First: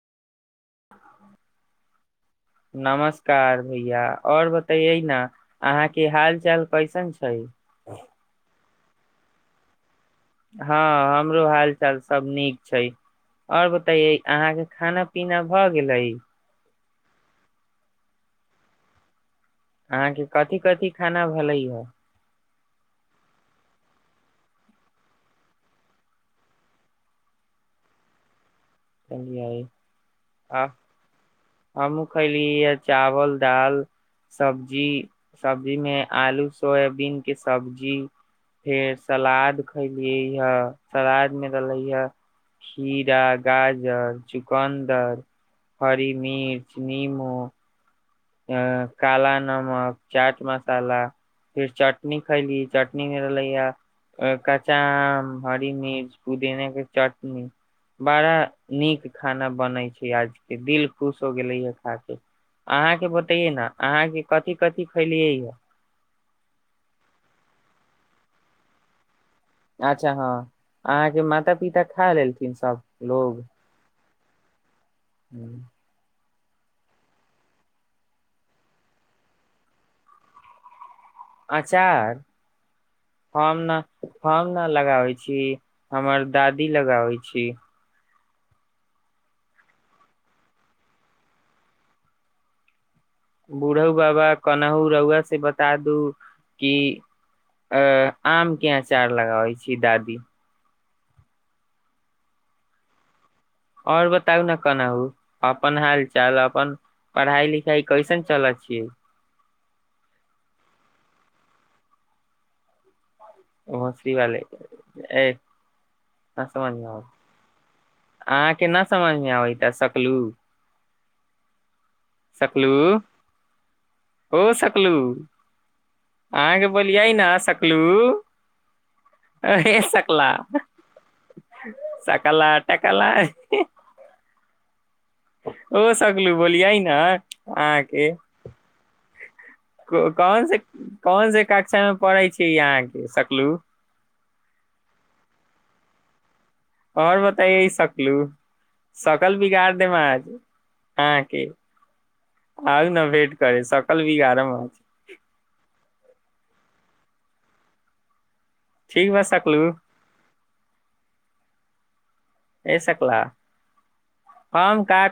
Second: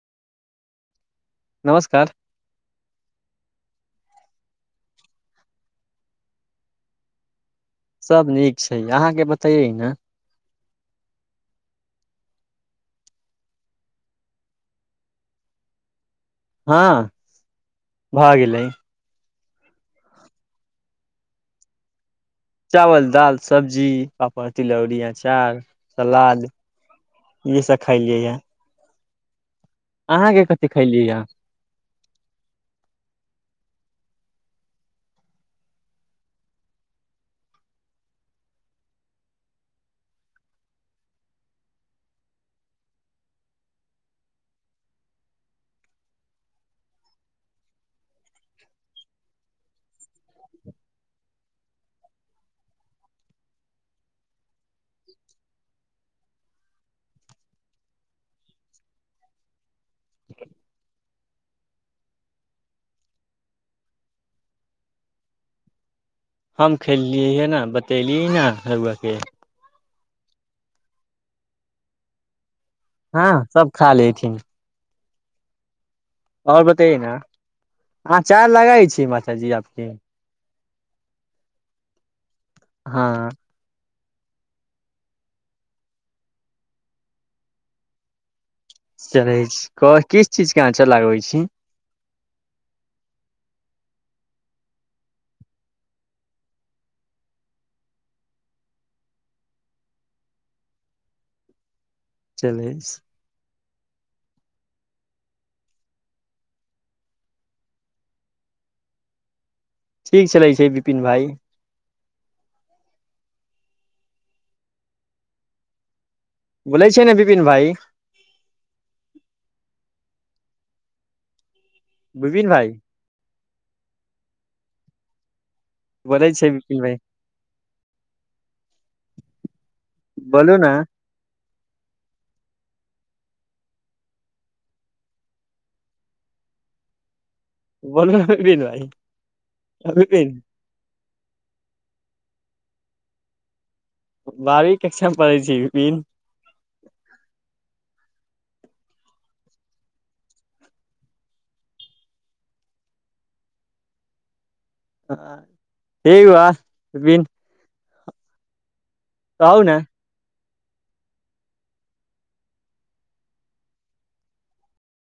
नमस्कार नमस्कार भैया और बतैये न अहााँ के हाल चाल कैसन छै सब नीक छै अहाँके बतैयै ने हँ हमरो हाल चाल सब नीक छै आओर बताये अहाँके खाना पीना भऽ गेलै हँ भए गेलै अहाँके कथी कथि खाना भेलै हए चावल दाल सब्जी पापड़ तिलौरी अँचार सलाद इहसभ खलियै हे कहियइ आ खैलियै ये हम खयली य चावल दाल सब्जी सब्जी मे आलू सोयाबीन के सब्जी फेर सलाद खलियै हे सलाद मे रहले ह खीरा गाजर चुकन्दर हरि मिर्च निमू हँ काला नमक चाट मसाला फेर चटनी खैली चटनी मे रहलैया कच्चा आम हरी मिर्च पुदेने के चटनी बड़ा नीक खाना बनैत छै आजके दिल खुश हो गेलैयए खा के अहाँके बतैये ने अहाँके कथिी कथिी फैलियै या हम खेलली हे ने बतेली ने हरुआके अच्छा हँ अहाँ के माता पिता खा लेलथि हँ सब खा लेथि तऽ ह्म [inaudible] आओर बतैए ने अहाँ चाय लगई छी मात जी आपके अचार हँ ने हम न लगाबै छी हमर दादी लगाबै छी चलै छी कह किस चीजके अह चल लगबै छी बूढ़ो बाबा कोनहु रौआ से बता दू कि अ आम के अचार लगाबै छी दादी चलै छी आओर बताउ ने कोना ह अपन हाल चाल अपन पढ़ाई लिखाई कैसन चलै छियै ठीक छलै छै बिपिन भाइ मशीवालै ए न समझमे बोलै छै आब ने विपिन भाई अहाँके न समझ मे आब त सकलू विपन भइ हो सकलू बोलै छै अहाँके विपिन भाई बोलियै ने सकलू एं ऐ सकला बोलू ने सकला टकला ओ सगलू बोल आइ ने बोल नु बिपन भाइ अ बिपिन कौन से कौन से कक्षा में पढ़ै छी यहाँ के सकलू बारी कक्षामे पढ़ै छी विपी आओर बताइ सकलू सकल बिगाड़ देम आज अहके आउ ने भेट करे सकल बिगाड़मज ह ठा बिपिन ठीक बात सकलु ने एहि सकला कम क